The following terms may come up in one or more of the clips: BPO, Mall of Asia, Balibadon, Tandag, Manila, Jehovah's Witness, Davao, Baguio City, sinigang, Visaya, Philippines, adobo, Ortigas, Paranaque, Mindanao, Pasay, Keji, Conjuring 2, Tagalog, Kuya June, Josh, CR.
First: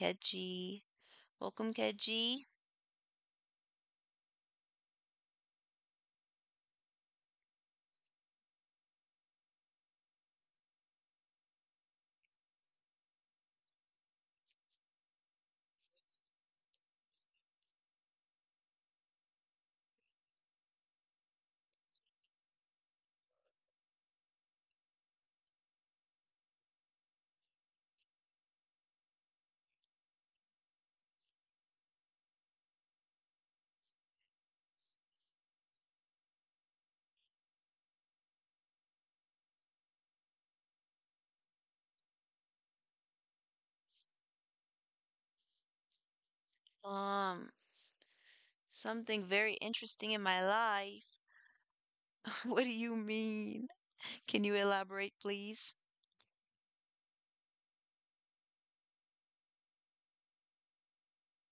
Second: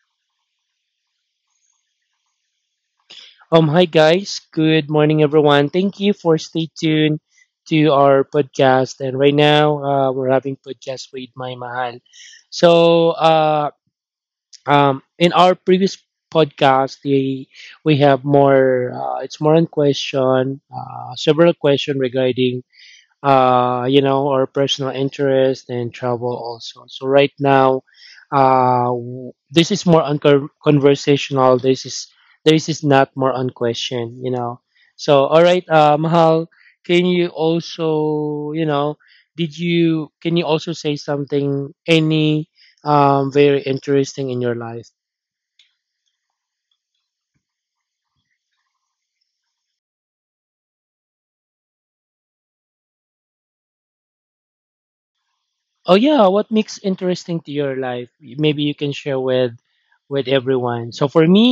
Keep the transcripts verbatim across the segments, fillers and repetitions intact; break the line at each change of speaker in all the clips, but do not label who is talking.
Keji. Welcome, Keji.
Um, hi guys. Good morning, everyone. Thank you for stay tuned to our podcast. And right now, uh, we're having podcast with my mahal. So, uh, um, in our previous podcast, the, we have more. Uh, it's more on question, uh, several question regarding uh, you know, our personal interest and travel also. So right now, uh, w- this is more unco conversational. This is this is not more on question, you know. So all right, uh, Mahal, can you also, you know, did you can you also say something any um very interesting in your life?
Um, Something very interesting in my life. What do you mean? Can you elaborate, please?
Oh yeah, what makes interesting to your life? Maybe you can share with with everyone. So for me,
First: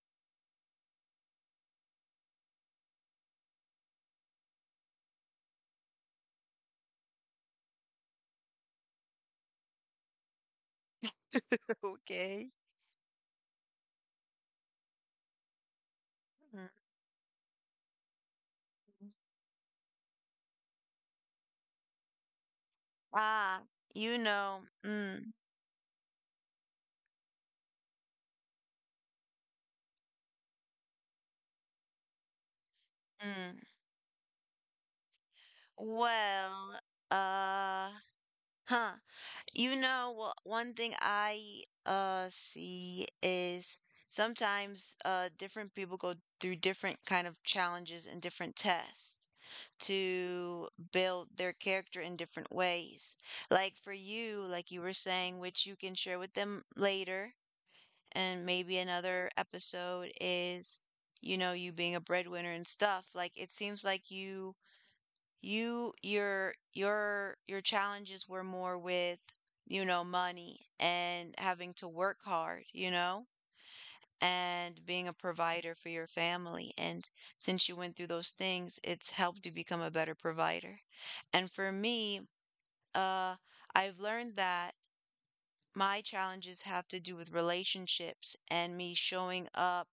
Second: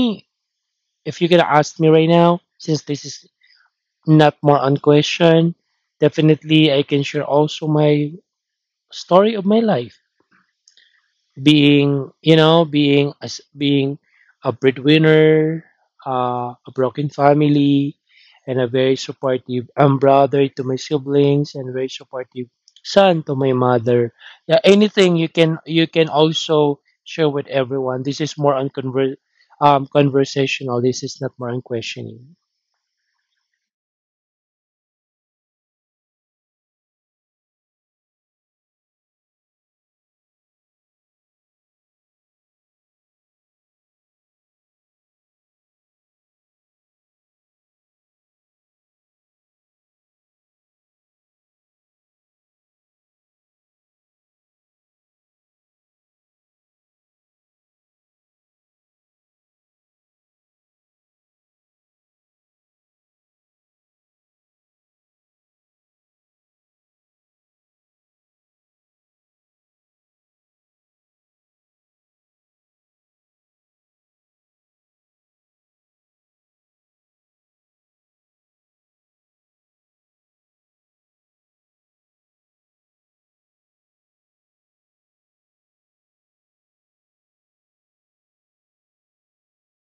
if you're gonna ask me right now, since this is not more on question, definitely I can share also my story of my life, being you
Okay.
know, being as being a breadwinner, uh, a broken family, and a very
Mm.
supportive um, brother to my siblings, and very supportive son to my
Ah,
mother.
you
Yeah,
know.
anything you
Mm,
can you can also share with everyone. This is more on conver- um, conversational. This is not more on questioning.
mm. Well, uh, huh. You know, well, one thing I uh see is, sometimes uh different people go through different kind of challenges and different tests to build their character in different ways. Like for you, like you were saying, which you can share with them later, and maybe another episode is, you know, you being a breadwinner and stuff. Like it seems like you you your your your challenges were more with, you know money and having to work hard, you know and being a provider for your family. And since you went through those things, it's helped you become a better provider. And for me, uh I've learned that my challenges have to do with relationships and me showing up,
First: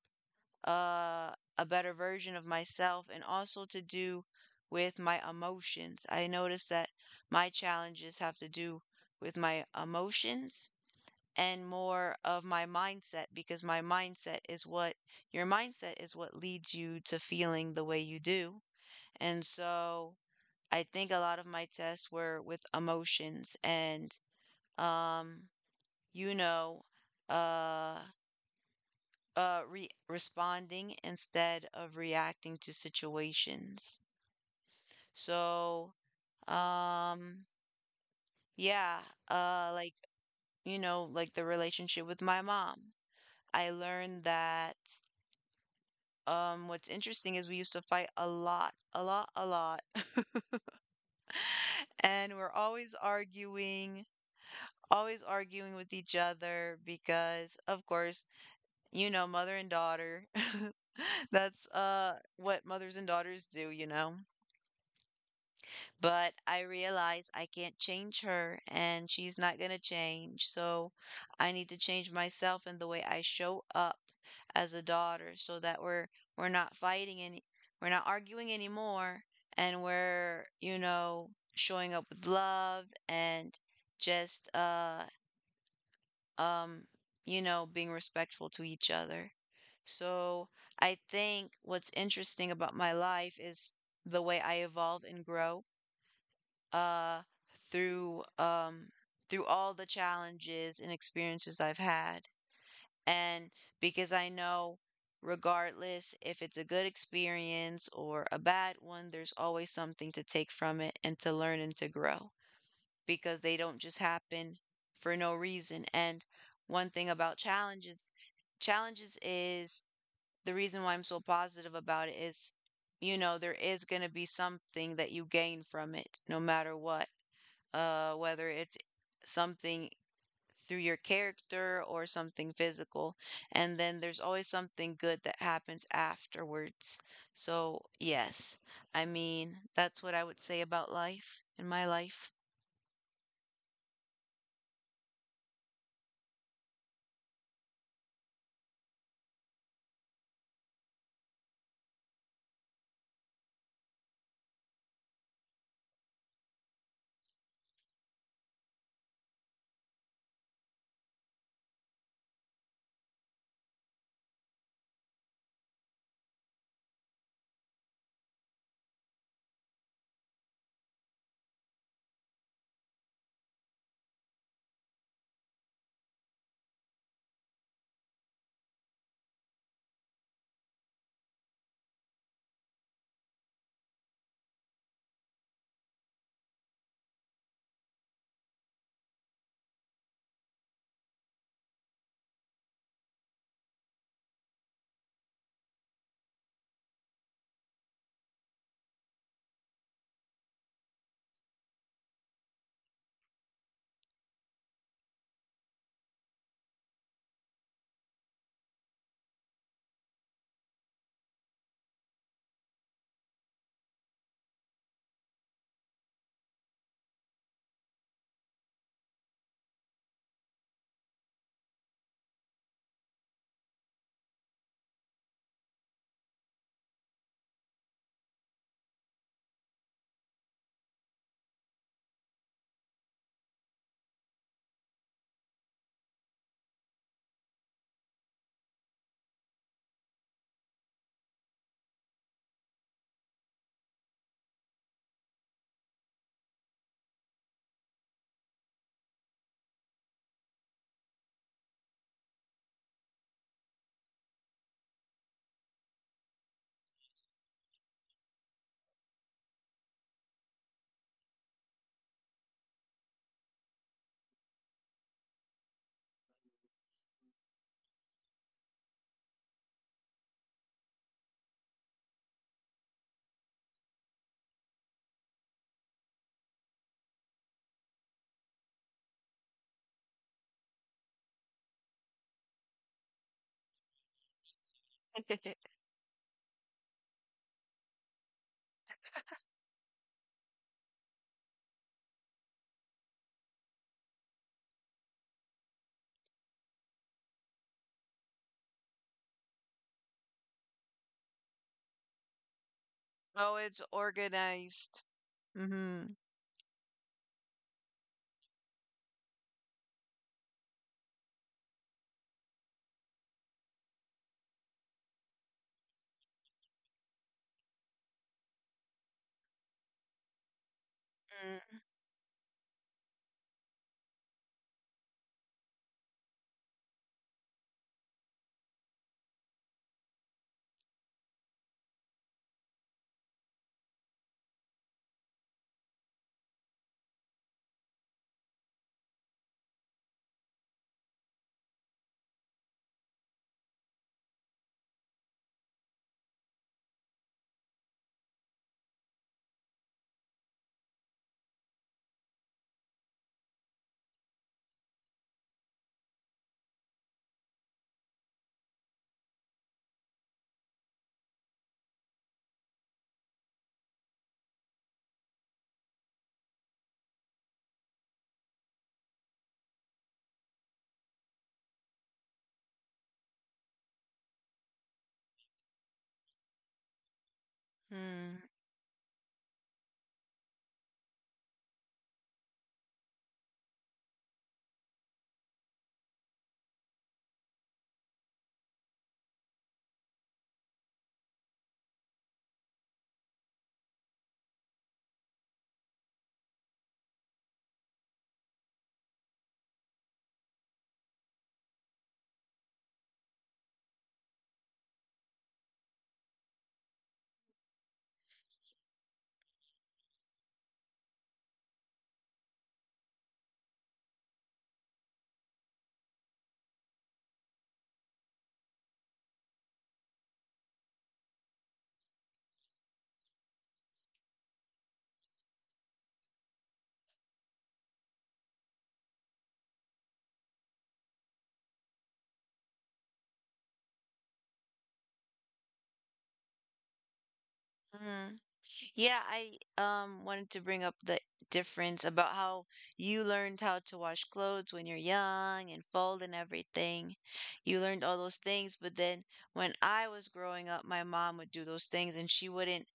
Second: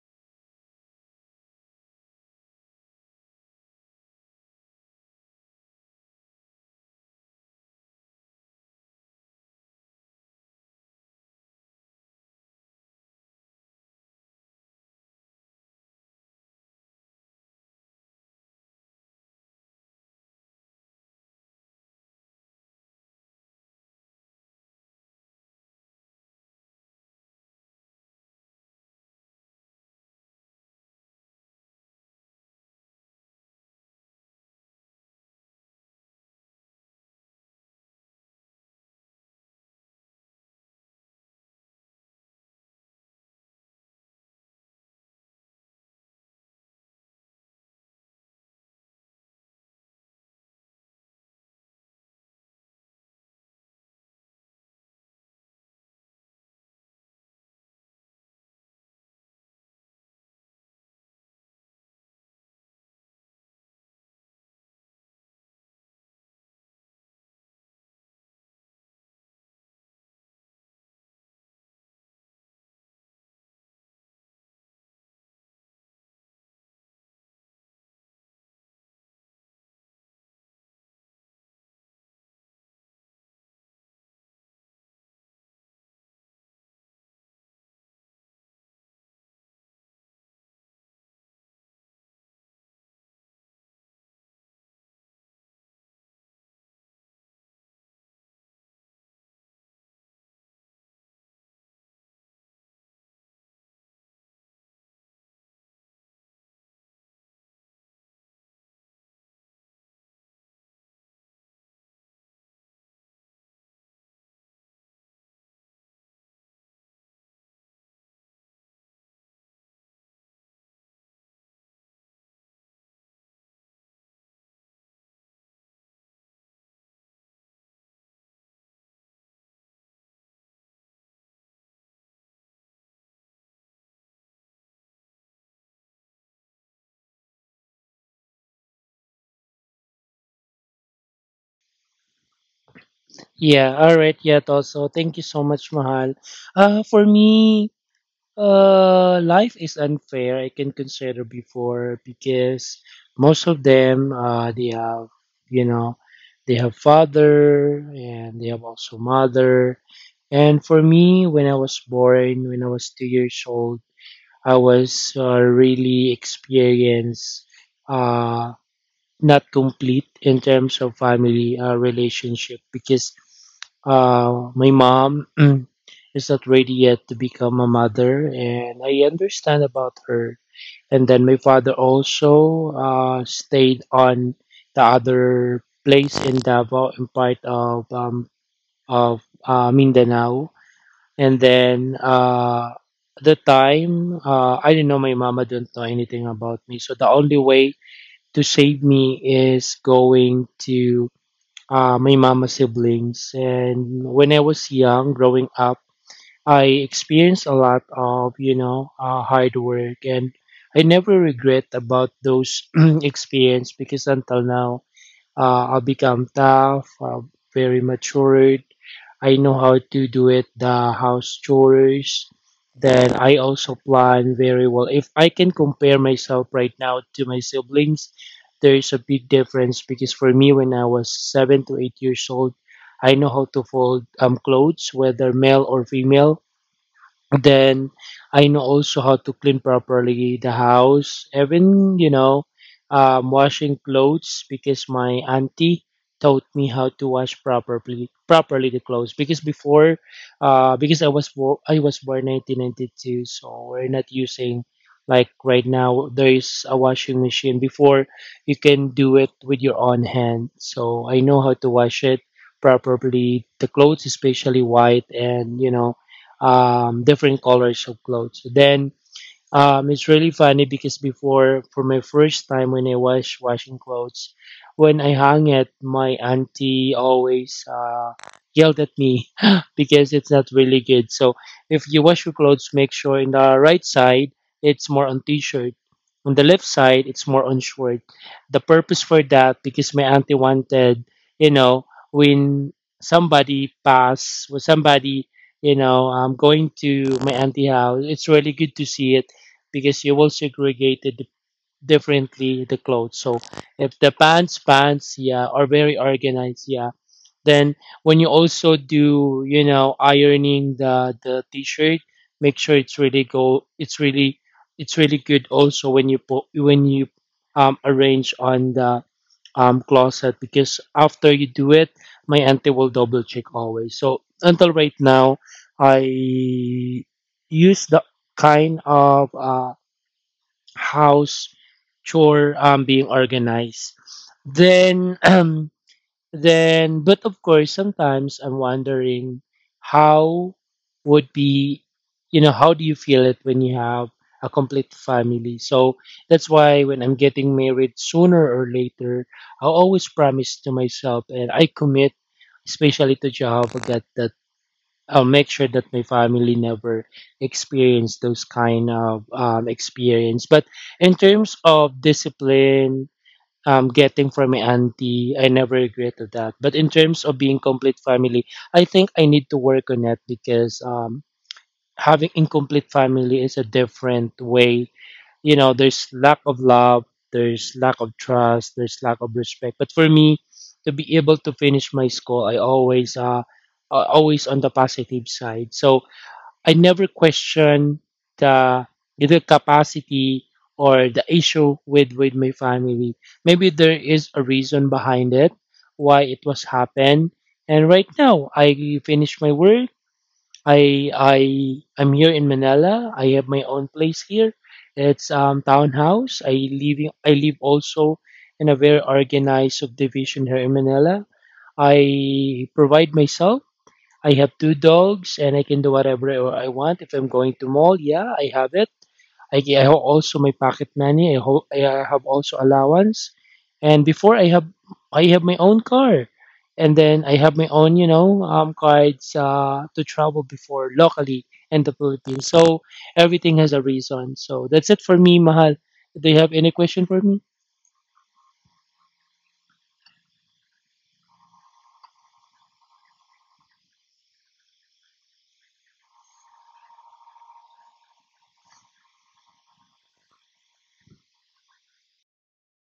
uh, a better version of myself, and also to do with my emotions. I notice that my challenges have to do with my emotions and more of my mindset, because my mindset is what your mindset is what leads you to feeling the way you do. And so I think a lot of my tests were with emotions and, um you know uh uh re- responding instead of reacting to situations. So, um yeah, uh like, you know, like the relationship with my mom, I learned that um what's interesting is, we used to fight a lot a lot a lot. And we're always arguing, always arguing with each other, because of course, you know, mother and daughter, that's uh what mothers and daughters do you know But I realize I can't change her, and she's not going to change. So I need to change myself and the way I show up as a daughter, so that we're we're not fighting any we're not arguing anymore, and we're, you know, showing up with love, and just uh um you know, being respectful to each other. So I think what's interesting about my life is the way I evolve and grow, uh, through um, through all the challenges and experiences I've had. And because I know, regardless if it's a good experience or a bad one, there's always something to take from it, and to learn and to grow, because they don't just happen for no reason. And one thing about challenges, challenges is, the reason why I'm so positive about it is, you know, there is going to be something that you gain from it, no matter what, uh, whether it's something through your character or something physical. And then there's always something good that happens afterwards. So, yes, I mean, that's what I would say about life, in my life.
Yeah, all right, yeah, also. Thank you so much, Mahal. Uh, for me, uh, life is unfair, I can consider before, because most of them, uh, they have, you know, they have father and they have also mother. And for me, when I was born, when I was two years old, I was uh, really experienced. Uh, Not complete in terms of family uh, relationship because uh, my mom is not ready yet to become a mother, and I understand about her. And then my father also uh, stayed on the other place in Davao, in part of um, of uh, Mindanao. And then uh, At the time, uh, I didn't know my mama didn't know anything about me. So the only way to save me is going to uh, my mama siblings. And when I was young, growing up, I experienced a lot of you know uh, hard work, and I never regret about those experience because until now uh, I become tough, uh, very matured. I know how to do it the house chores. Then I also plan very well. If I can compare myself right now to my siblings, there is a big difference because for me, when I was seven to eight years old, I know how to fold um, clothes, whether male or female. Then I know also how to clean properly the house, even you know, um, washing clothes because my auntie taught me how to wash properly properly the clothes because before uh because I was born I was born nineteen ninety-two, so we're not using like right now there is a washing machine. Before, you can do it with your own hand, so I know how to wash it properly the clothes, especially white and you know, um, different colors of clothes. Then um, it's really funny because before, for my first time when I was washing clothes, when I hung it, my auntie always uh, yelled at me because it's not really good. So if you wash your clothes, make sure in the right side it's more on t-shirt, on the left side it's more on short. The purpose for that because my auntie wanted, you know, when somebody pass, when somebody you know, um, going to my auntie house, it's really good to see it because you will segregate it differently the clothes. So
Oh, it's
if the pants
organized.
pants yeah are very
Mm-hmm.
organized, yeah, then when you also do you know ironing the the t-shirt, make sure it's really go it's really, it's really good also when you put when you um arrange on the um closet because after you
Mm.
do it my auntie will double check always. So until right now I use the kind of uh house chore um being organized. Then um then But of course sometimes I'm wondering how would be, you know, how do you feel it when you have a complete family? So that's why when I'm getting married sooner or later, I always promise to myself and I commit especially to Jehovah God, I'll make sure that my family never experience those kind of um, experience. But in terms of discipline, um, getting from my auntie, I never regretted that. But in terms of being complete family, I think I need to work on it because um, having incomplete family is a different way. You know, there's lack of love, there's lack of
Hmm.
trust, there's lack of respect. But for me, to be able to finish my school, I always uh, uh, always on the positive side. So I never question the either capacity or the issue with with my family. Maybe there is a reason behind it, why it was happened. And right now, I finished my work. I I I'm here in Manila. I have my own place here. It's um townhouse. I live in- I live also in a very organized subdivision here in Manila. I provide myself. I have two dogs and I can do whatever I want. If I'm going to mall, yeah, I have it. I, I have also my pocket money. I, ho- I have also allowance. And before I have I have my own car, and then I have my own you know um cards uh, to travel before locally in the Philippines. So everything has a reason. So that's it for me, Mahal. Do you have any question for me?
Mm. Hmm. Yeah, I um wanted to bring up the difference about how you learned how to wash clothes when you're young, and fold, and everything. You learned all those things, but then when I was growing up, my mom would do those things, and she wouldn't.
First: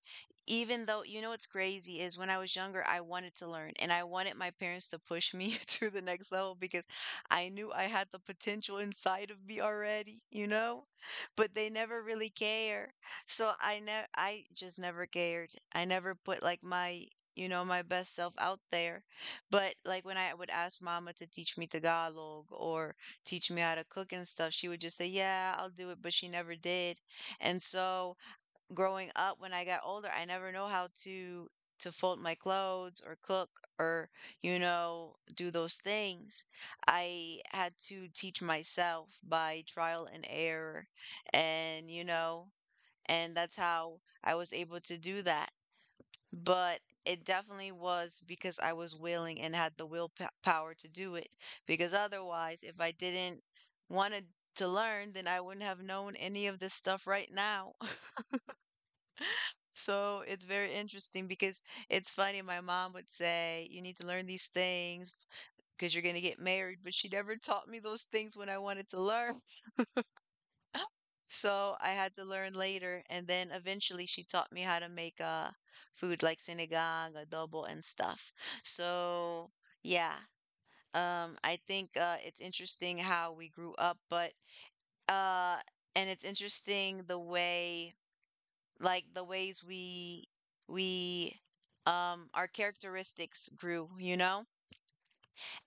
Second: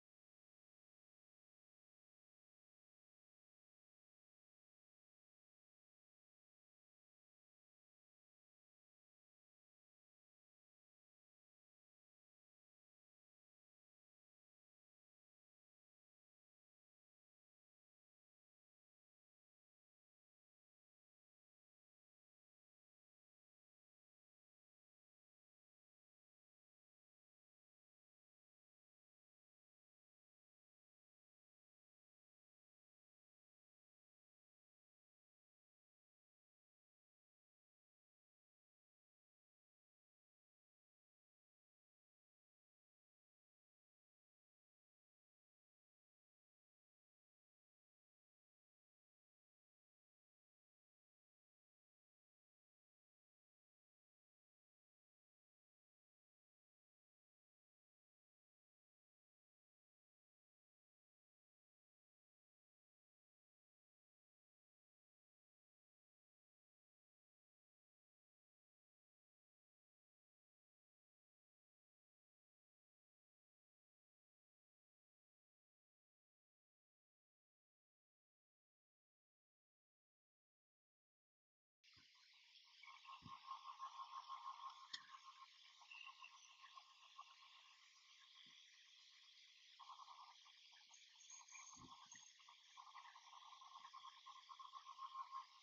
Even though, you know, what's crazy is, when I was younger, I wanted to learn and I wanted my parents to push me to the next level, because I knew I had the potential inside of me already, you know? But they never really care. So I ne I just never cared. I never put, like, my, you know, my best self out there. But, like, when I would ask mama to teach me Tagalog or teach me how to cook and stuff, she would just say, "Yeah, I'll do it," but she never did. And so growing up, when I got older, I never know how to to fold my clothes, or cook, or, you know do those things. I had to teach myself by trial and error, and you know and that's how I was able to do that. But it definitely was because I was willing and had the willpower to do it, because otherwise, if I didn't want to to learn, then I wouldn't have known any of this stuff right now. So it's very interesting, because it's funny. My mom would say, "You need to learn these things because you're going to get married," but she never taught me those things when I wanted to learn. So I had to learn later. And then eventually she taught me how to make, uh, food like sinigang, adobo, and stuff. So yeah, um, I think, uh, it's interesting how we grew up, but, uh, and it's interesting the way. Like the ways we we um our characteristics grew, you know?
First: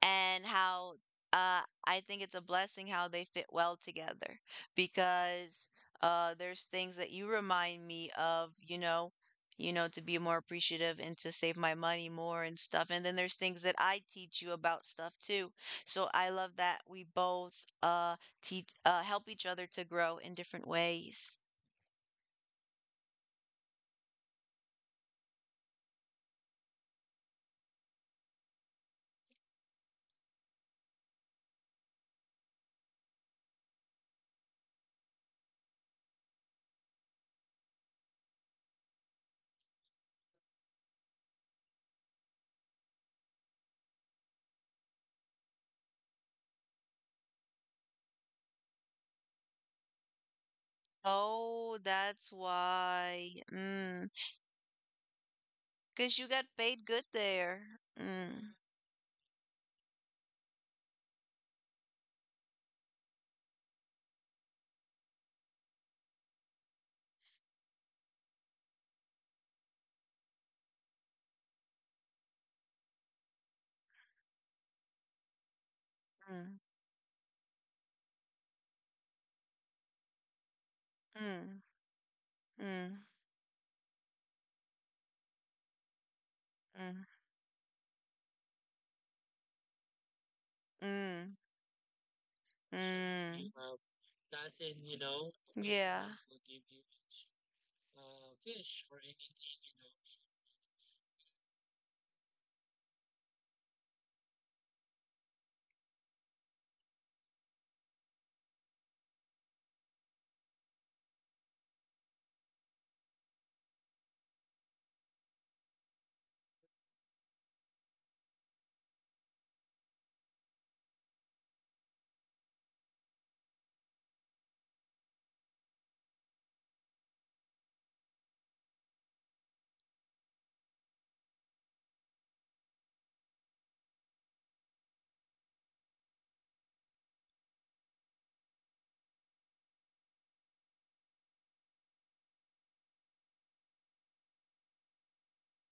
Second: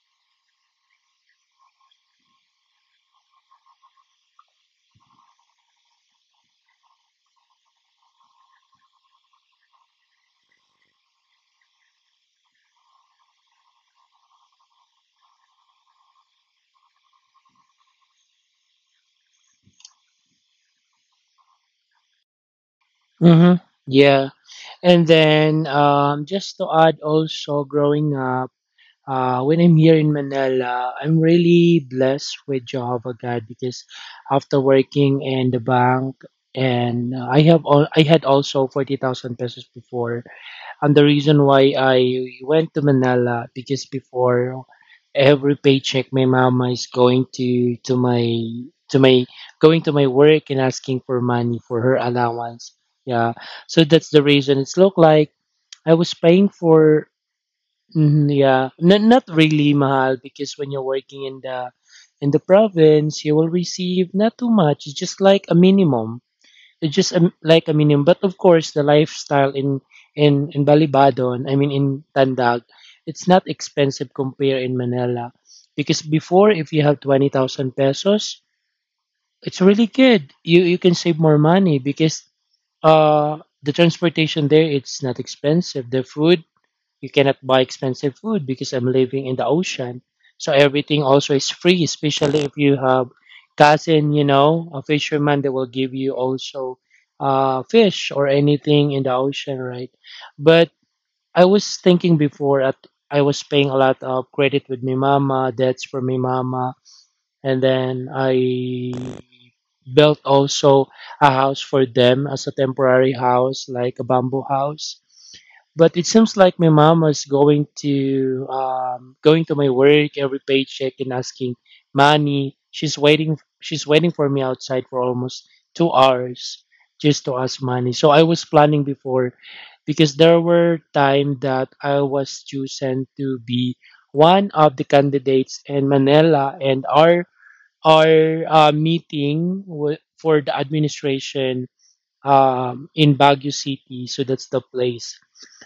And how, uh I think it's a blessing how they fit well together, because uh there's things that you remind me of, you know, you know, to be more appreciative and to save my money more and stuff. And then there's things that I teach you about stuff too. So I love that we both uh teach uh help each other to grow in different ways.
Mm-hmm. Yeah. And then um, just to add also growing up. Uh, when I'm here in Manila, I'm really blessed with Jehovah God because after working in the bank and uh, I have all, I had also forty thousand pesos before. And the reason why I went to Manila because before every paycheck my mama is going to to my to my going to my work and asking for money
Oh,
for her
that's
allowance.
why.
Yeah. So that's
Mm.
the reason it's look like I was
'Cause you got
paying
paid good
for.
there.
Mhm,
Mm,
yeah, N- not really mahal because when you're working in the in the province, you will receive not too much. It's just like a minimum. It's just a, like a minimum. But of course, the lifestyle in in in Balibadon, I mean in Tandag, it's not expensive compared in Manila, because before
mm,
if you have twenty thousand pesos, it's really good. You you can save more
mm,
money because
mm,
uh the transportation there it's not expensive. The food, you cannot buy expensive food because I'm living in the ocean. So everything
mm,
also is free, especially if you have
mm, mm.
cousin, you know, a fisherman that will give
Yeah.
you also uh, fish or anything in the ocean, right? But I was thinking before at I was paying a lot of credit with my mama, debts for my mama, and then I built also a house for them as a temporary house, like a bamboo house, but it seems like my mom was going to um, going to my work every paycheck and asking money. She's waiting. She's waiting for me outside for almost two hours just to ask money. So I was planning before because there were time that I was chosen to be one of the candidates in Manila, and our our uh, meeting wa- for the administration um, in Baguio City. So that's the place.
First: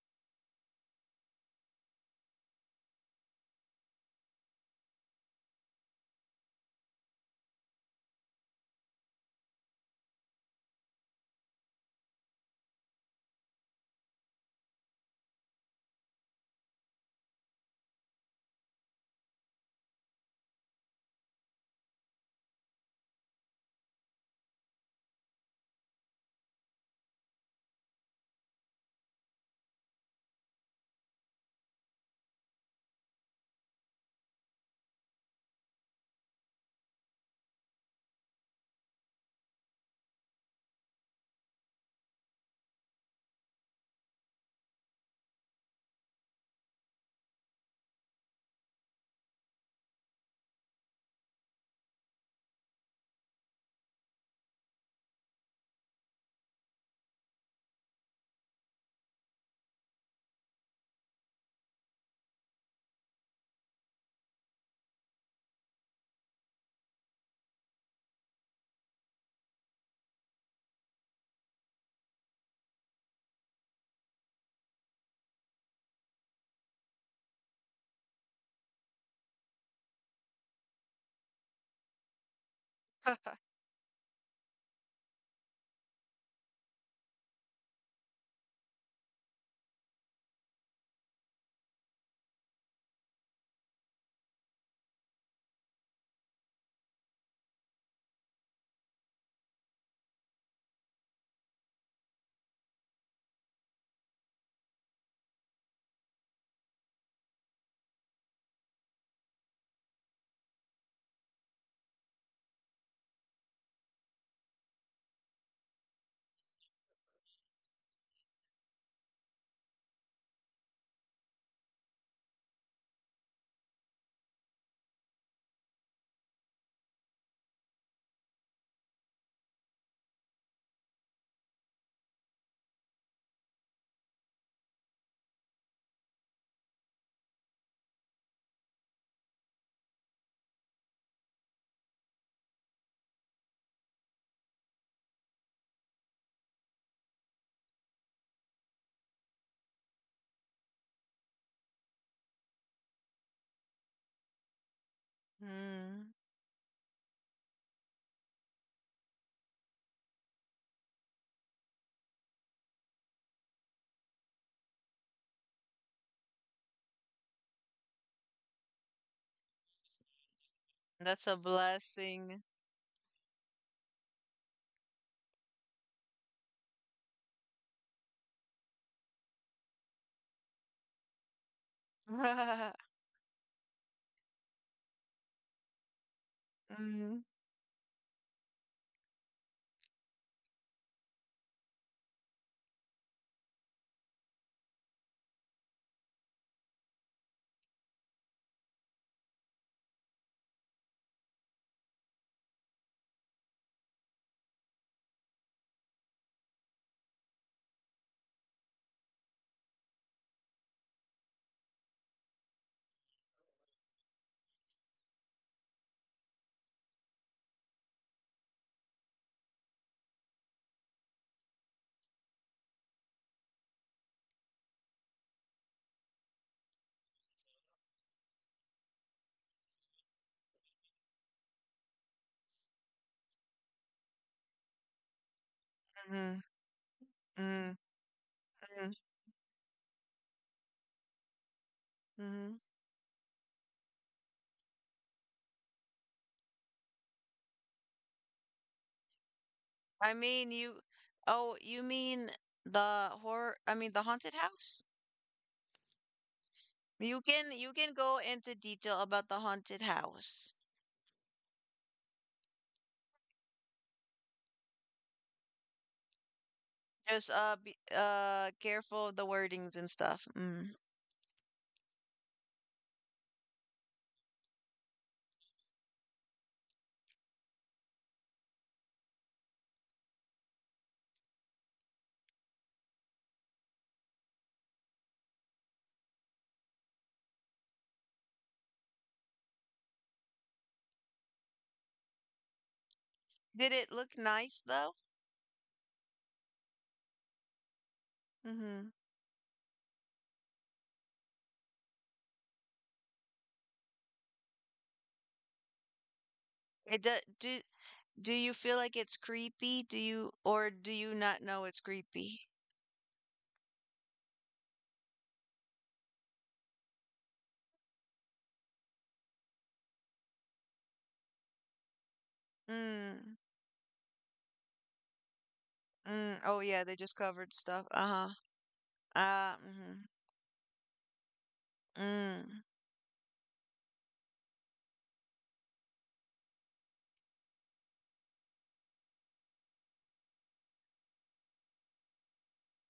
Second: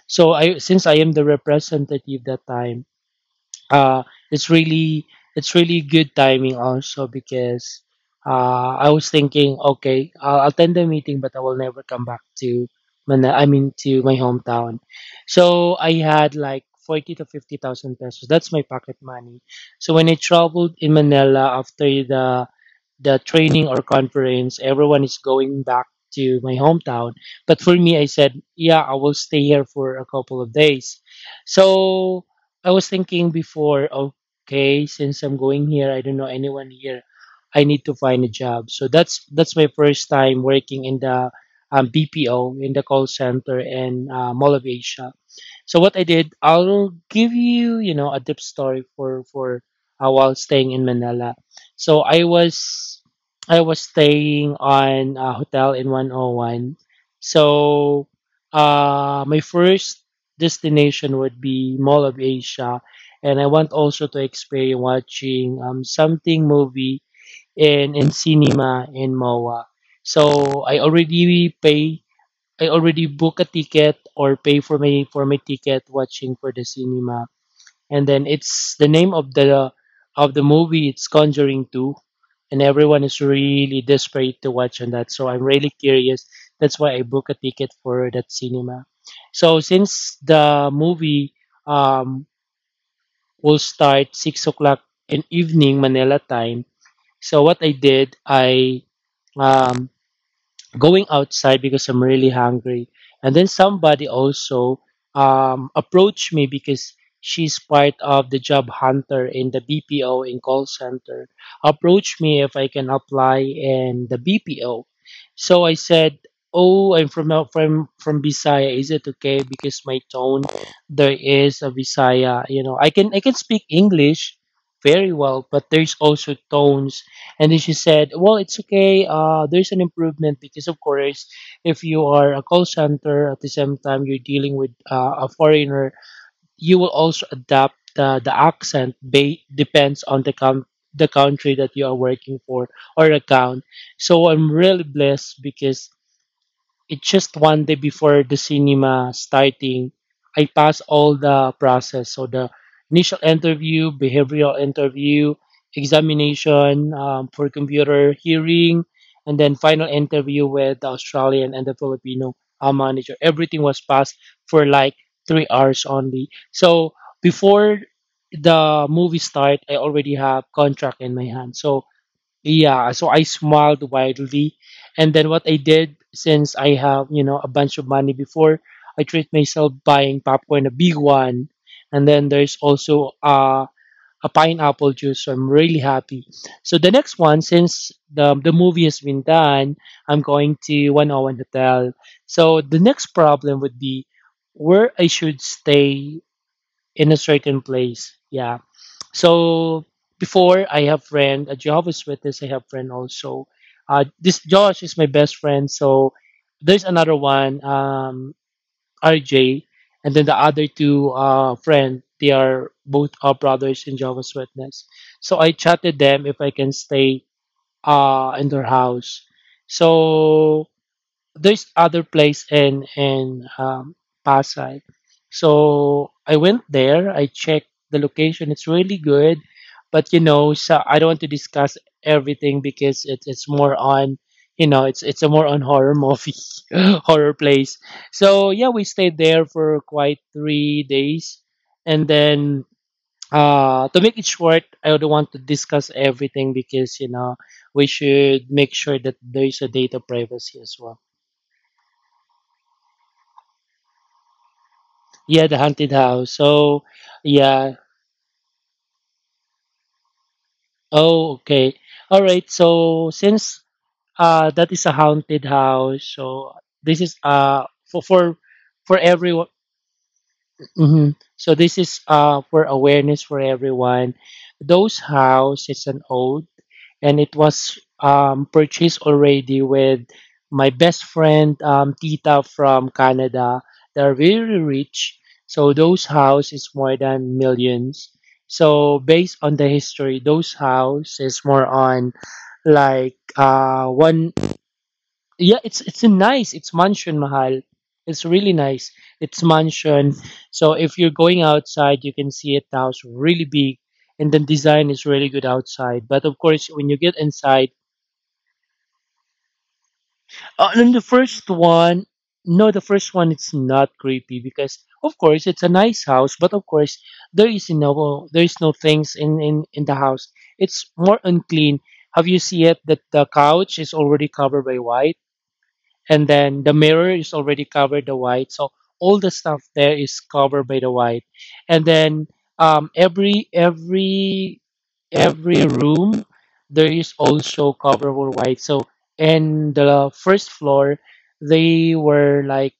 So I, since I am the representative that time, uh, it's really, it's really good timing also because uh, I was thinking, okay, I'll attend the meeting, but I will never come back to Mana- I mean to my hometown. So I had like forty to fifty thousand pesos. That's my pocket money. So when I traveled in Manila after the the training or conference, everyone is going back to my hometown. But for me, I said, yeah, I will stay here for a couple of days. So I was thinking before, okay, since I'm going here, I don't know anyone here. I need to find a job. So that's that's my first time working in the um, B P O in the call center in uh, Mall of Asia. So what I did, I'll give you, you know, a deep story for for uh, while staying in Manila. So I was I was staying on a hotel in one oh one. So uh, my first destination would be Mall of Asia, and I want also to experience watching um, something movie in in cinema in M O A. So I already pay. I already book a ticket or pay for my for my ticket watching for the cinema, and then it's the name of the of the movie. It's conjuring two, and everyone is really desperate to watch on that, so I'm really curious. That's why I book a ticket for that cinema. So since the movie um, will start six o'clock in evening Manila time, so what I did, I um, going outside because I'm really hungry. And then somebody also um, approached me because she's part of the job hunter in the B P O in call center. Approached me if I can apply in the B P O. So I said, "Oh, I'm from from from Visaya. Is it okay? Because my tone there is a Visaya. You know, I can I can speak English," very well, but there's also tones. And then she said, well, it's okay. Uh, there's an improvement because, of course, if you are a call center at the same time you're dealing with uh, a foreigner, you will also adapt the, the accent, ba- depends on the com- the country that you are working for, or account. So I'm really blessed because it's just one day before the cinema starting. I pass all the process. So the initial interview, behavioral interview,
Mm.
examination um, for computer hearing, and then final interview with the Australian and the Filipino uh, manager. Everything was passed for like three hours only. So before the movie start, I already have contract in
That's
my
a
hand. So
blessing.
yeah, so I smiled widely. And then what I did, since I have, you know, a bunch of money before, I treat myself buying popcorn, a big one. And then there's also uh, a pineapple juice, so I'm really happy. So the
Mm,
next one, since the, the movie has been done, I'm going to one oh one Hotel. So the next problem would be where I should stay in a certain place. Yeah. So before, I have friend, a Jehovah's Witness, I have friend also. Uh, this Josh is my best friend. So there's another one, um, R J, and then the other two uh, friend, they are both our brothers in Jehovah's Witness. So I chatted them if I can stay uh, in their house. So there's other place in in um, Pasay. So I went there. I checked the location. It's really good, but you know, so I don't want to discuss everything because it's it's more on, you know, it's it's a more on horror
mm,
movie, horror
mm,
place. So yeah, we
mm,
stayed there for quite three days, and
mm.
then. Uh, to make it short, I don't want to discuss everything because you know we should make sure that there is a data
I mean,
privacy
you,
as well.
oh, you mean the horror, I mean the haunted house?
Yeah, the haunted house. So,
You can you
yeah.
can go into detail about the haunted house.
Oh, okay. All right. So, since uh that is a haunted house, so this is
Just uh
uh
be
for for
uh
for
careful of the
everyone.
wordings and stuff. Mm.
hmm So this is uh for awareness for everyone. Those house, it's an old, and it was um, purchased already with my best friend um, Tita from Canada. They're very rich, so those house is more than millions. So based on the history, those house is more on like
Did it
uh
look
one.
nice though?
Yeah, it's it's a nice, it's mansion mahal, it's really
Mm-hmm.
nice, it's mansion. So if you're going outside, you can see it now, it's really big, and the design is really good outside, but of course when
It
you
do,
get
do
inside.
do you feel like it's creepy? Do you, or
Uh,
do
and the
you not
first
know it's
one,
creepy?
no, the first one it's not creepy because of course it's a nice house, but of course there is no there is no things in in in the house. It's more unclean. Have you see it that the
Mm.
couch is already covered by white? And
Mm. Oh
then the
yeah, they just
mirror is
covered
already
stuff.
covered the
Uh-huh.
white, so all the
Ah,
stuff
mm-hmm.
there is covered by the white. And then
Mm.
um, every every every room there is also covered with white, so in the first floor, they were like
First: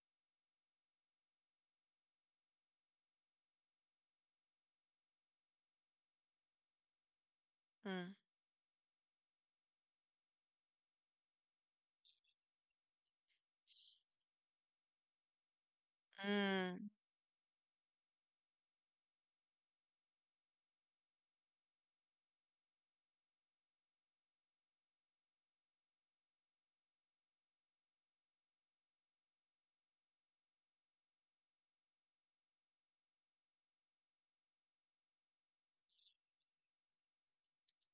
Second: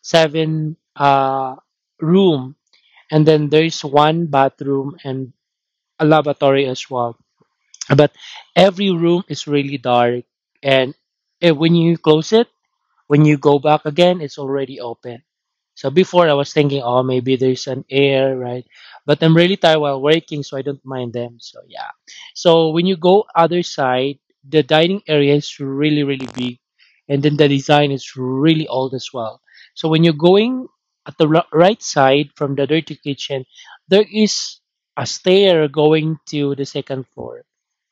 seven uh room, and then there is one bathroom and a lavatory as well. But
Mm.
every room is really dark, and eh, when you close it, when you go back again, it's already open. So before I was thinking,
Mm.
oh, maybe there's an air, right? But I'm really tired while working, so I don't mind them. So yeah. So when you go other side, the dining area is really, really big, and then the design is really old as well. So when you're going at the ri- right side from the dirty kitchen, there is a stair going to the second floor,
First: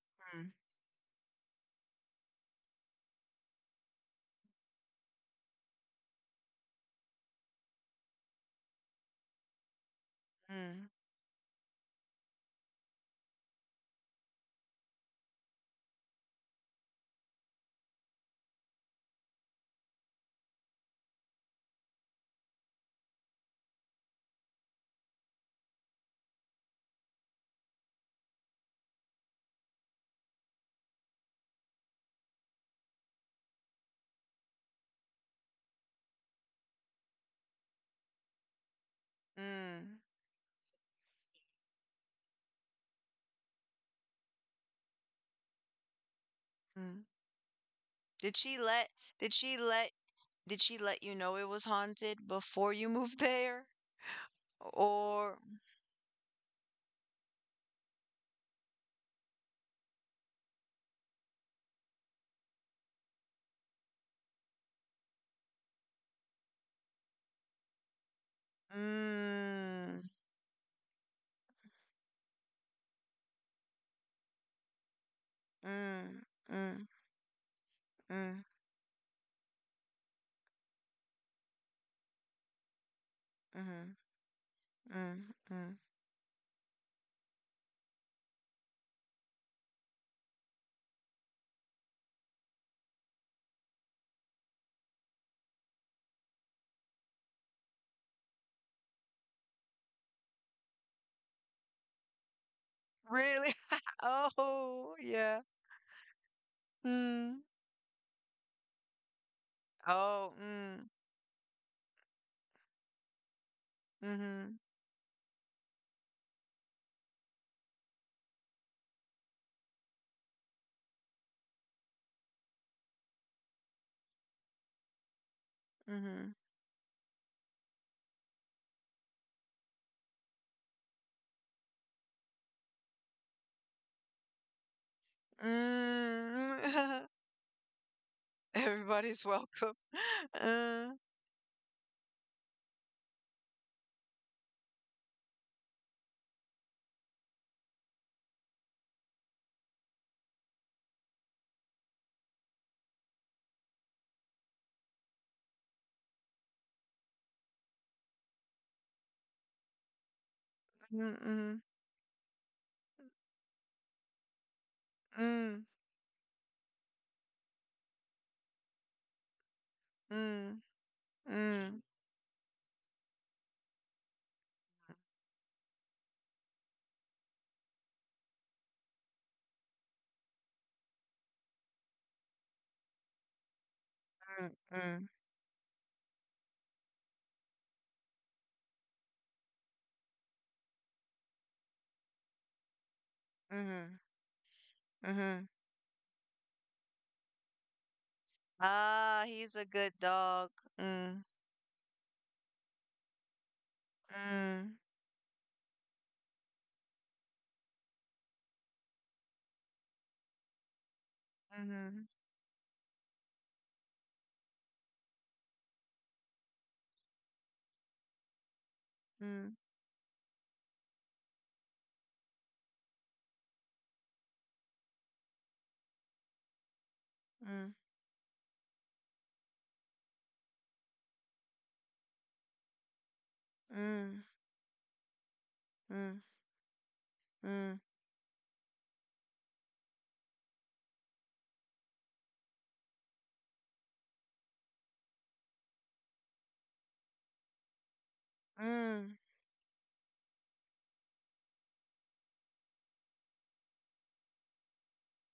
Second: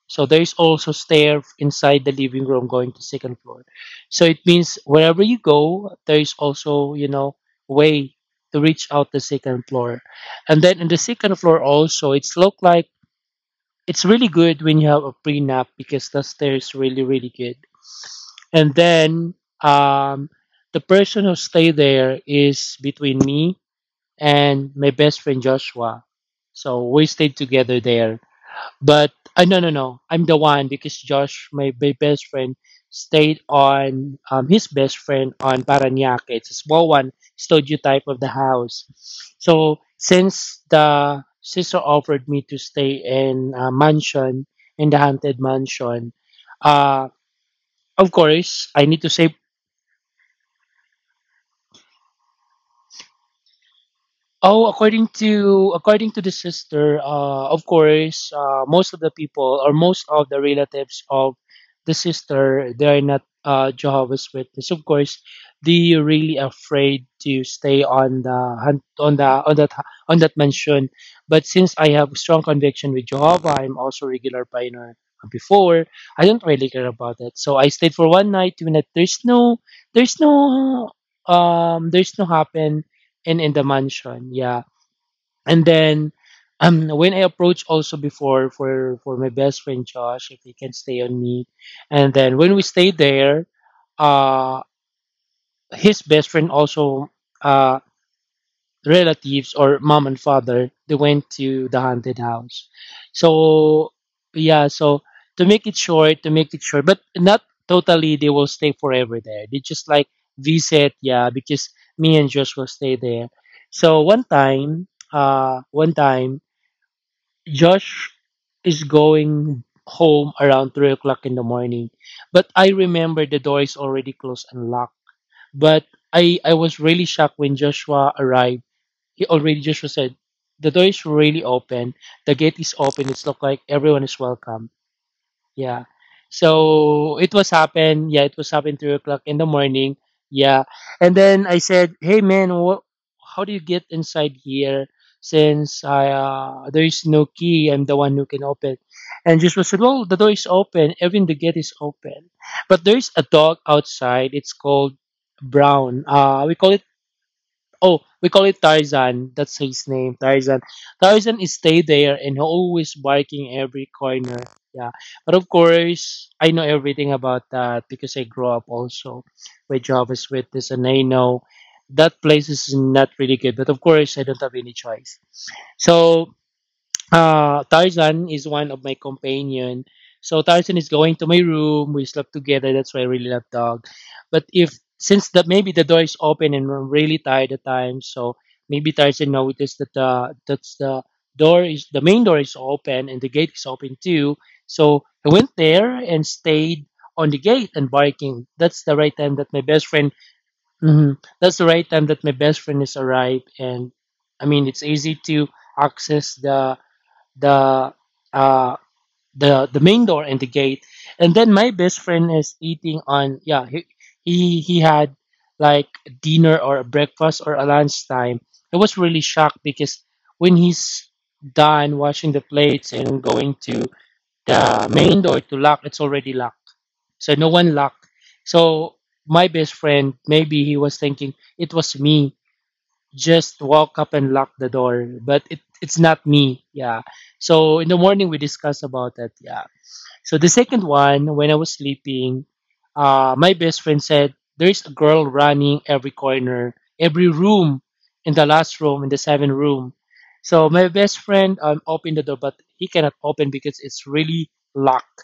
so there
Mm.
is also stair inside the living room going to second floor. So it means wherever you go, there is also, you know, way to reach out the second floor. And then
Mm.
in the second floor also, it's look like it's really good when you have a prenup because the stair is really, really good. And then um, the person who stay there is between me and my best friend Joshua. So we stayed together there. But uh, no, no, no, I'm the one because Josh, my, my best friend, stayed on um, his best friend on Paranaque. It's a small one, studio type of the house. So
Mm.
since the sister offered me to stay in a mansion, in the haunted mansion,
Mm.
uh, of
Did she
course I
let
need to save.
did she let did she let you know it? Was haunted before you moved there?
Oh, according
Or.
to according to the sister, uh, of course, uh, most of the people or most of the relatives of the sister, they are not uh, Jehovah's Witness. Of course, they really afraid to stay on the hun- on the on that
Mm,
on that mansion. But since I have strong conviction with Jehovah, I'm also regular pioneer. Before,
Mm,
I don't really
mm,
care about it, so I stayed for one
mm,
night. Two night. There's no, there's no, um, there's no happen and in the
mhm,
mansion. Yeah.
mm,
And
mm.
then um when I approached also before for for my best friend Josh if he can stay on me. And then when we stayed there, uh his best friend also, uh, relatives or mom and father, they went to the haunted house.
Really?
So yeah,
Oh,
so
yeah.
to make it short to make it short, but
Mm.
not totally they will stay forever there, they just like
Oh, mm,
visit, yeah, because me and Josh will stay there. So one
mhm,
time uh one time Josh is going home around three o'clock in the morning, but I remember the door is already closed and locked. But
mhm.
I, I was really shocked when Joshua arrived. He already Joshua said, the door is really open. The gate is open. It's look like everyone is welcome. Yeah.
Mm.
So it was happen. Yeah, it was happen three
Everybody's
o'clock in the
welcome.
morning. Yeah.
Uh,
And then I said, hey man, what? How do you get inside here? Since I uh, there is no key, I'm the one who can open. And Joshua said, well, the door is open. Even the gate is open. But there is a dog outside. It's called Brown. Uh, we call it Oh, we call it Tarzan. That's his name, Tarzan. Tarzan is
mm,
stay there, and he always barking every corner. Yeah, but of
mhm,
course, I know everything about that because I grew up also with
mm,
Jehovah's
mm,
Witness, and I know
mm,
that place is not really good. But of course, I don't have any choice. So uh, Tarzan is one of my companion. So Tarzan is going to my room. We slept together. That's why I really love dog. But if
mm,
since that, maybe the door is open and I'm really tired at times, so maybe Tarzan noticed that the that's the door is the main door is open, and the
mm,
gate is
mhm,
open too. So I
mhm.
went there and stayed on the gate and barking. That's the right
Ah,
time
he's
that
a
my best
good
friend.
dog.
Mhm,
Mm,
that's the right time that my best friend is arrived. And I mean,
mm,
it's easy to access the the uh the the main door and the gate, and then my
mhm,
best friend is eating on, yeah, he he, he had like dinner or a breakfast or a lunchtime. I was really
mm,
shocked because when he's done washing the plates and going to the main door to lock, it's already locked. So no
mm,
one locked. So my best friend, maybe he was thinking it was me just walk up
mm,
and lock the door, but it, it's
mm,
not me, yeah.
mm,
So in the morning, we discuss about that. Yeah. So the second one, when I was sleeping, uh, my best friend said there's a girl running every corner, every room, in the last room,
mm,
in the seventh room. So my best friend um, opened the door, but he cannot open because it's really locked.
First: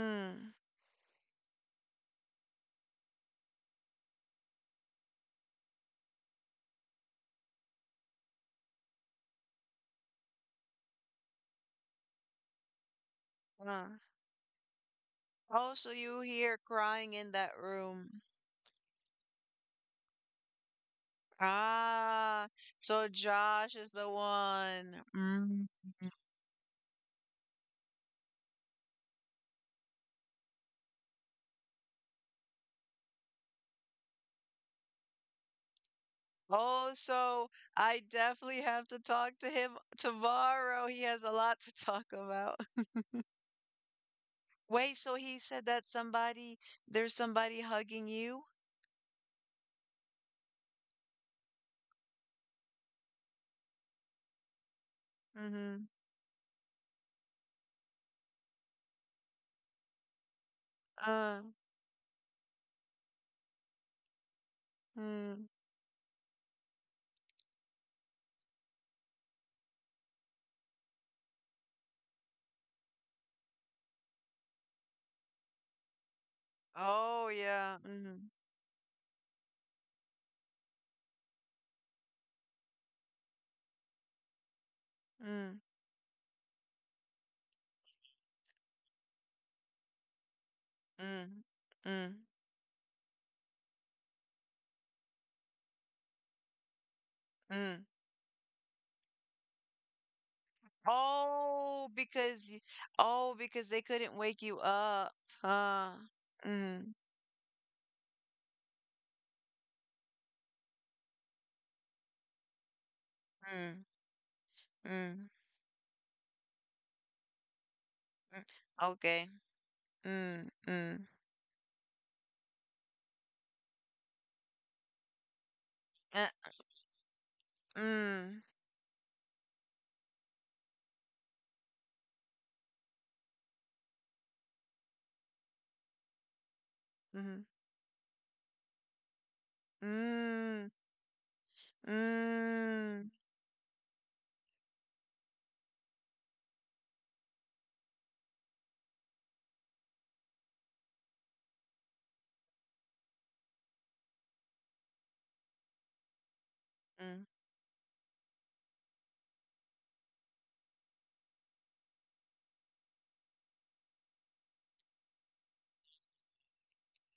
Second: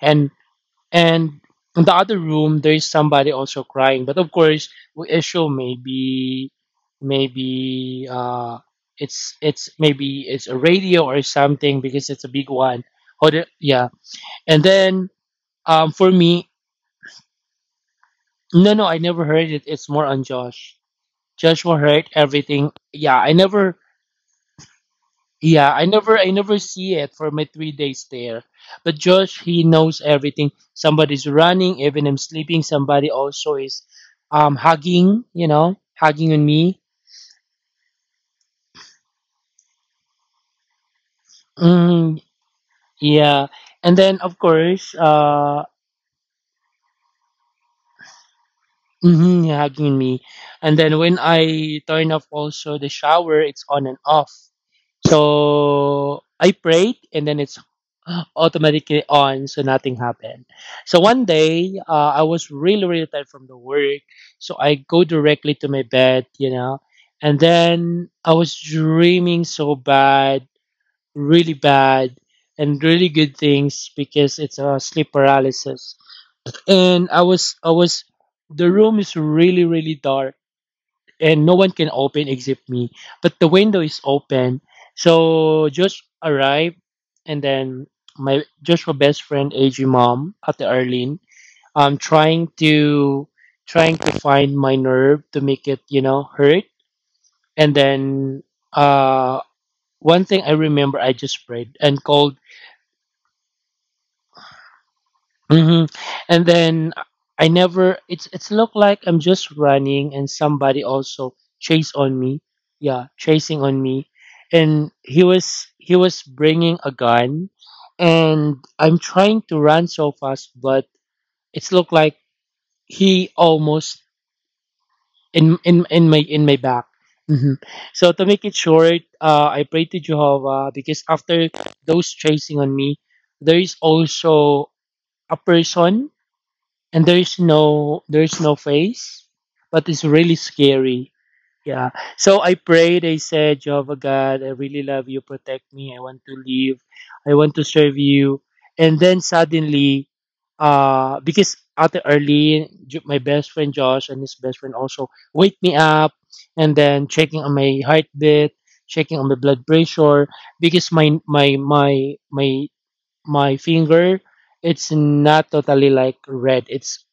And. And in the other room, there is somebody also crying. But of course, we assume maybe, maybe uh, it's it's maybe it's a radio or something because it's a big one. Or the, yeah.
Ah.
And then
Oh, so
um, for
you
me,
hear crying in that room.
no, no, I never heard it. It's more on Josh. Joshua heard
Ah,
everything.
so
Yeah, I
Josh
never
is the one. Mm.
Yeah, I never I never see it for my three days there. But Josh, he knows everything. Somebody's running, even I'm sleeping, somebody also is um hugging, you know, hugging on me.
Oh, so I definitely have to talk to him tomorrow. He has a lot to talk
Mm,
about.
yeah. And then of course,
Wait, so he
uh
said that somebody, there's somebody hugging you?
mhm, hugging on me. And then when I turn off also the shower, it's on and off.
Mm-hmm.
So I prayed and then it's automatically on, so nothing happened. So one
Uh,
day uh, I was really really tired from the work, so I go
mm.
directly to my bed, you know, and then I was dreaming so bad, really bad, and really good things because it's a sleep paralysis, and I
Oh,
was I
yeah.
was
Mm-hmm.
the room is really really dark and no one can open except me. But the window is open.
Mm,
So Josh arrived, and then my Joshua best friend A G mom at the Arlene
mm,
um
mm,
trying to trying to find my nerve to make it, you know, hurt. And
mm.
then uh one thing I remember, I just prayed
Oh,
and called.
because y- oh, because they couldn't wake you up.
hmm
Huh.
And
Mm,
then I never. It's it's looked like I'm just running, and somebody also chased on me. Yeah, chasing
mm,
on me, and he
mm,
was he was bringing a gun,
mm.
and I'm
Okay.
trying to run so
Mm,
fast, but
mm.
it's looked like he almost in in in
Uh,
my in my back. hmm So to
mm,
make it short, uh, I pray to Jehovah because after those chasing on me, there is also a person, and there is
mm,
no there is no face, but it's really
mm,
scary, yeah. So I prayed.
mm,
I said, Jehovah God, I really love you, protect me, I want to live, I want to serve you. And then suddenly uh because Ate Arlene, Ju- my best friend Josh and his best friend also wake me up, and then
mm,
checking on my heartbeat, checking on my blood pressure, because my my my my my finger, it's not totally like red. It's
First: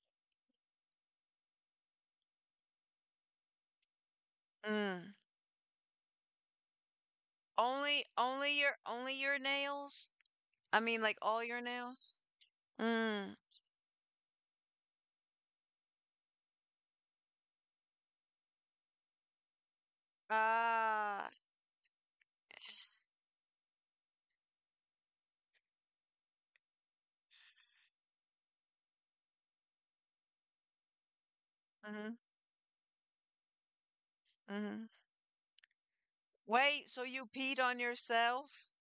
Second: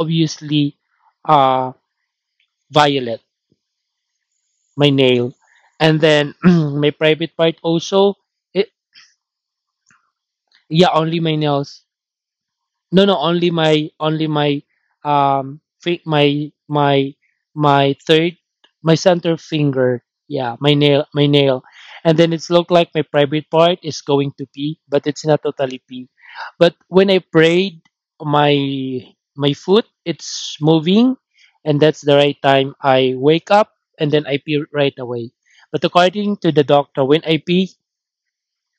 obviously uh violet, my
mm.
nail. And then my private part
Only,
also,
only
it,
your, only your nails? I
yeah,
mean, like,
only my
all your
nails.
nails?
No, no,
Mm.
only my only my um fi- my my my third, my center finger. Yeah, my nail, my
Ah.
nail, and then it's looked like my private part is going to pee, but it's not totally pee. But when I prayed, my my foot it's moving, and that's
Mm-hmm,
the right time I wake up, and then I pee
mm-hmm.
right away. But according to the
Wait, so
doctor, when
you
I
peed
pee,
on yourself?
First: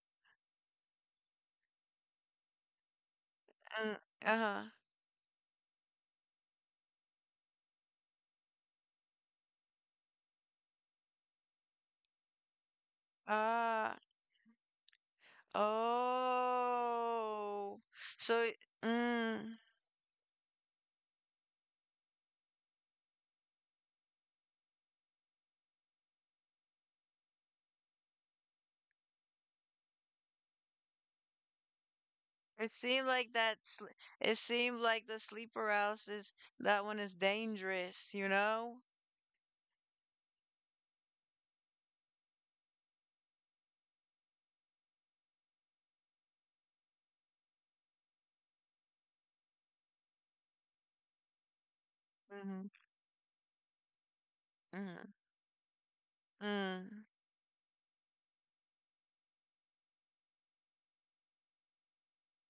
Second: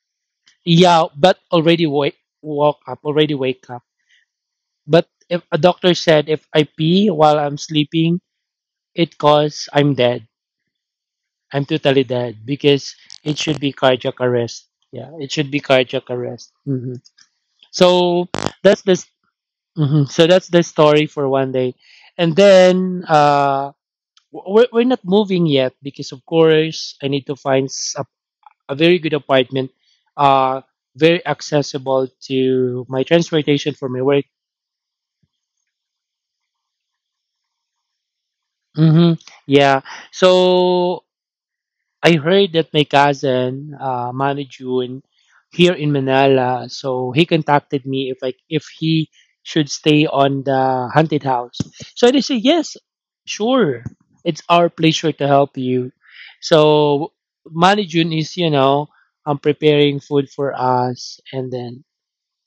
yeah, but already wake, woke up, already wake up.
Mm, uh-huh.
But if a doctor said if I pee while I'm sleeping, it cause I'm dead. I'm totally dead because it should be
Ah.
cardiac arrest. Yeah, it should be cardiac arrest. hmm
Oh,
So
so it-
that's this.
mm,
Mhm. So that's the story for one day, and then uh, w- we're we're not moving yet, because of course I need to find s- a, a very good apartment, uh, very accessible to
it
my
seemed like that.
transportation
sl-
for my work.
It seemed like the sleep paralysis. That one is dangerous, you know.
hmm Yeah, so I heard that my cousin uh, managed you in here in Manila, so he contacted me if like if he should stay on the haunted house. So I said
Mm-hmm.
yes, sure. It's our
Mm-hmm.
pleasure to help you.
Mm-hmm.
So Manijun is, you know, um preparing food for us, and then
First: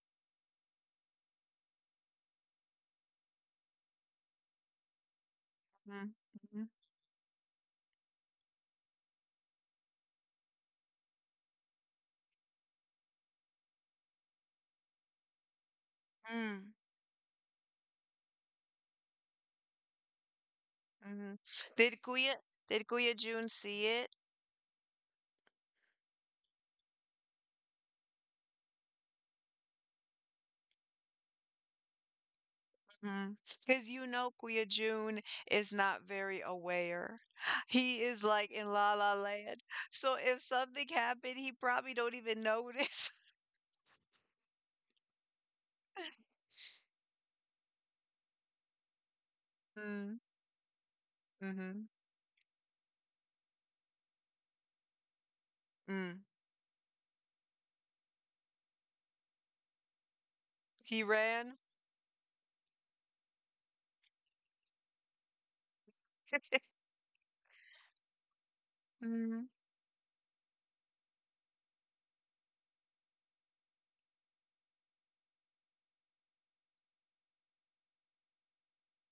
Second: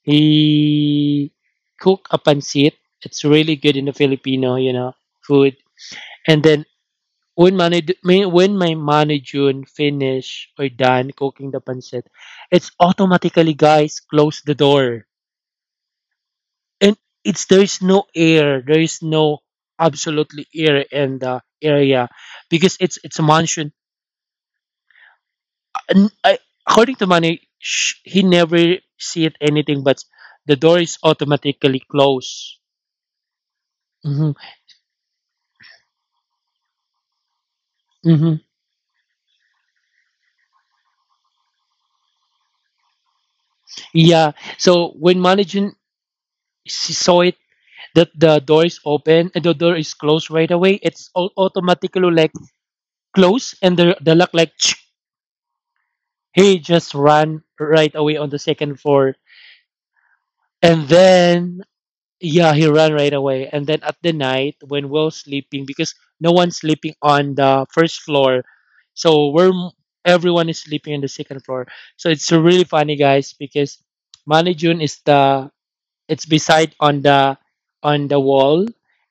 he cook a pancit. It's really good in the Filipino, you know, food, and then when my ma- when my Manny finish or done cooking the pancit, it's automatically guys close the door,
Mm-hmm.
and it's there's no air, there's no absolutely air in
Mm-hmm.
the
Did
area
Kuya
because
Did
it's
Kuya
it's a
June
mansion.
see it?
And I, according to Manny, sh- he never see it anything, but the door is automatically closed.
Mm-hmm. Because you know
hmm
Kuya June is not very aware. He is
hmm
like in La La Land. So if something happened, he probably don't even notice.
Yeah. So when Manny June, the the door is open and the door is
Mm-hmm.
closed right away, it's all
Mm-hmm.
automatically like closed, and the the lock like he just ran right away on the second floor, and
He ran.
then yeah, he ran right away. And then at the night when we're sleeping, because no one's sleeping on the first floor, so
Mhm,
we're everyone is sleeping on the second floor. So it's really funny guys, because Manny June is the, it's beside on the on the wall,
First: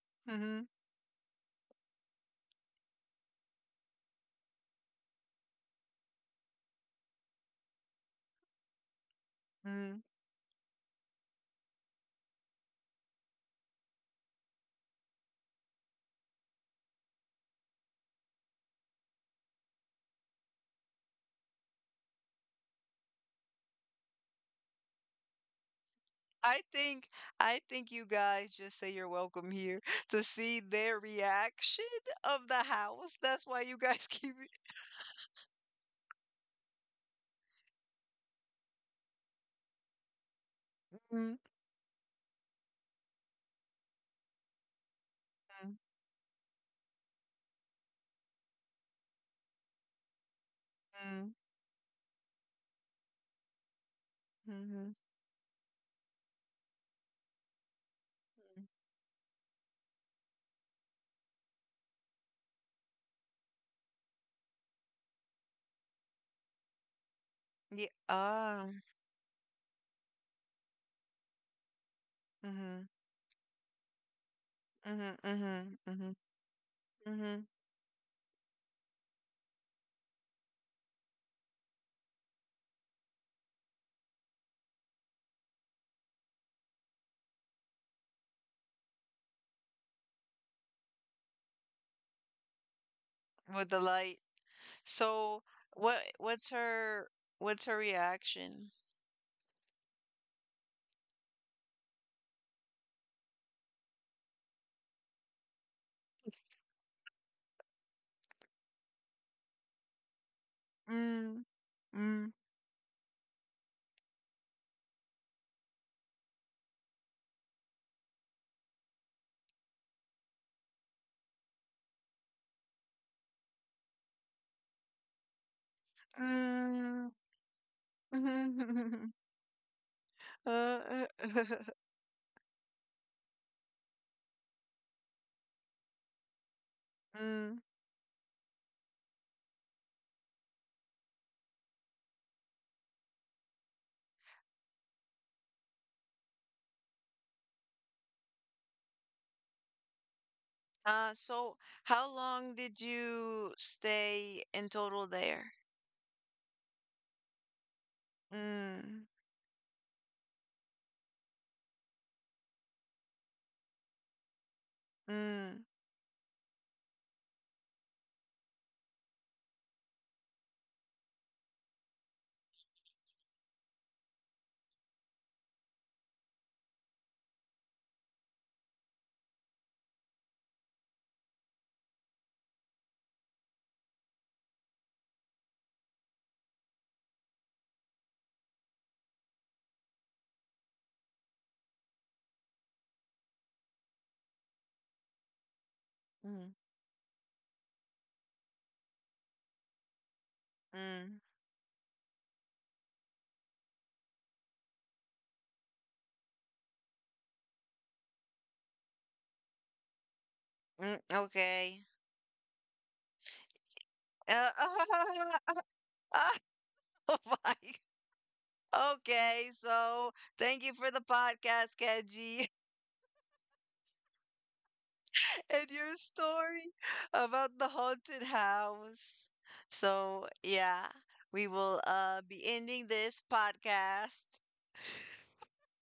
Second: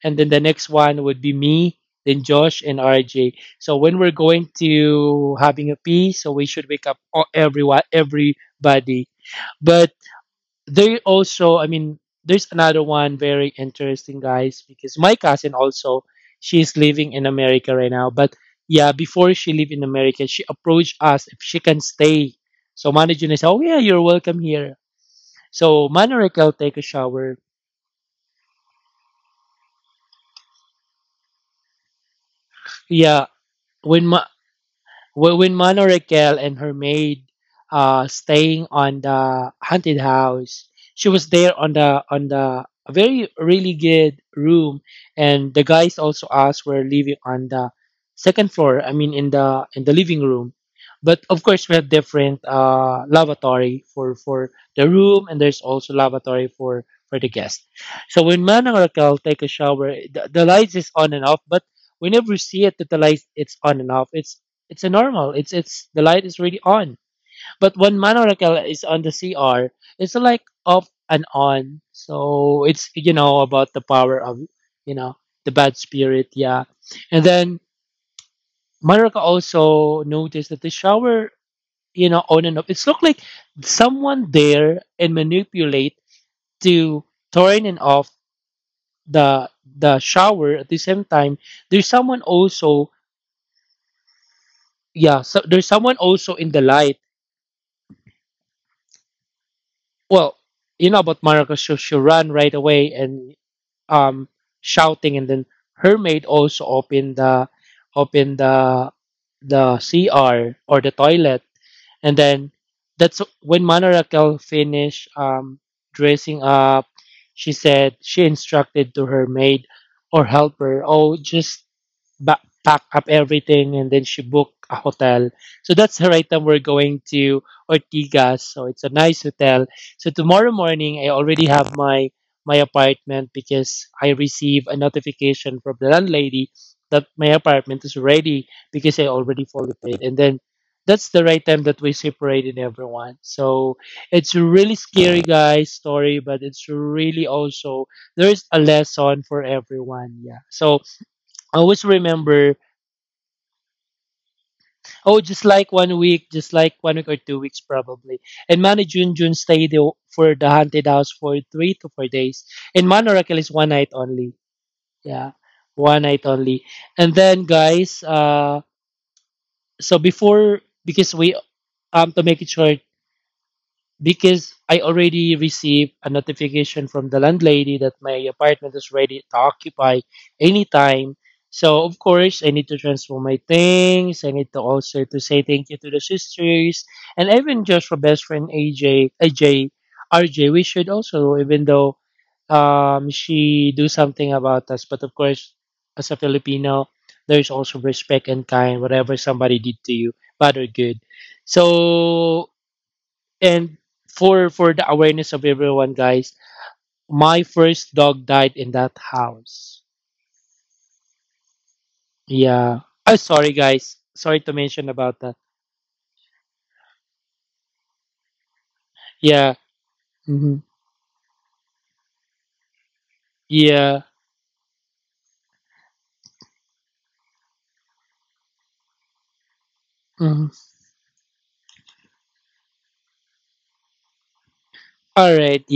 and then the
mhm,
next one would be me, then Josh and RJ. So when we're going to having a pee, so we should wake up all- everyone, everybody. But
mhm.
there also, I mean, there's another one very interesting guys, because my cousin also, she's living in America right now, but yeah, before she lived in America, she approached us if she can stay, so manager said, oh yeah, you're welcome here. So Manorek will
I
take a
think
shower.
I think you guys just say you're welcome here to see their reaction of the house.
Yeah,
That's why you guys
when my
keep it.
Wh- when Mano Raquel and her maid uh staying on the haunted house, she was
Mm,
there on the on the a very really good room, and the
mm,
guys also asked were living on the second floor. I mean in the in the living room, but
mm,
of course we have different uh lavatory for for the
mhm,
room, and there's also lavatory for for the guest. So when
mhm.
Mano Raquel take a shower, the, the lights is on and off, but we never see it that the light it's on and off. It's it's a normal. It's it's the light is really on. But
Yeah.
when Mano Raquel
Ah.
is on the C R, it's like off and on. So
Mhm.
it's, you know, about the power of, you
Mhm.
know, the bad
Mhm. Mhm.
spirit, yeah. And
Mhm.
then Maruka also noticed that the shower, you know, on and off. It's looked like someone there and manipulate to turn and off the the shower at the same time. There's someone also,
With the light.
yeah. So
So,
there's someone
what?
also
What's
in the light.
her? What's her reaction?
Well, you know about Marcos, she, she ran right away and um shouting, and then her maid also opened the opened the the C R or the
Mm.
toilet, and
Mm.
then that's when Manarakel finished um dressing up. She said she instructed to her maid or helper, oh, just ba- pack up everything, and then she booked a hotel. So that's her item. We're going
Mm.
to Ortigas. So it's a nice hotel. So tomorrow
Uh,
morning, I
uh,
already have my my apartment because I receive a notification from the landlady that my
mm.
apartment is ready because I already fully paid. And then that's the right time that we separated everyone. So it's a really scary guys story, but it's really also there's a lesson for everyone. Yeah. So
Uh, so
always
how long
remember.
did you stay in total
Oh, just
there?
like one week, just like one week or two weeks probably. And Manu
Mm,
Junjun stayed the- for the haunted house for three to four days. And Manu Raquel is one night only. Yeah,
mm,
one night only. And then guys, uh, so before, because we um to make it short, because I already received a notification from the landlady that my apartment is ready to occupy anytime. So of course I need to transfer my things. I need to also to say thank you to the sisters, and even just for best friend A J A J R J. We should also, even though um she do something about us, but of course as a
Mm,
Filipino there's also respect and kind whatever somebody did to you, bad or good.
mm,
So and for for the awareness of everyone guys, my first dog died in that house.
mm, okay.
Yeah. Oh, sorry guys,
Uh,
sorry to mention about that.
oh my. Okay,
Yeah.
so thank
hmm
you for the podcast, Kenji,
yeah.
and your story about the haunted house. So
Mhm.
yeah, we will uh be ending this podcast.
All right. Yeah.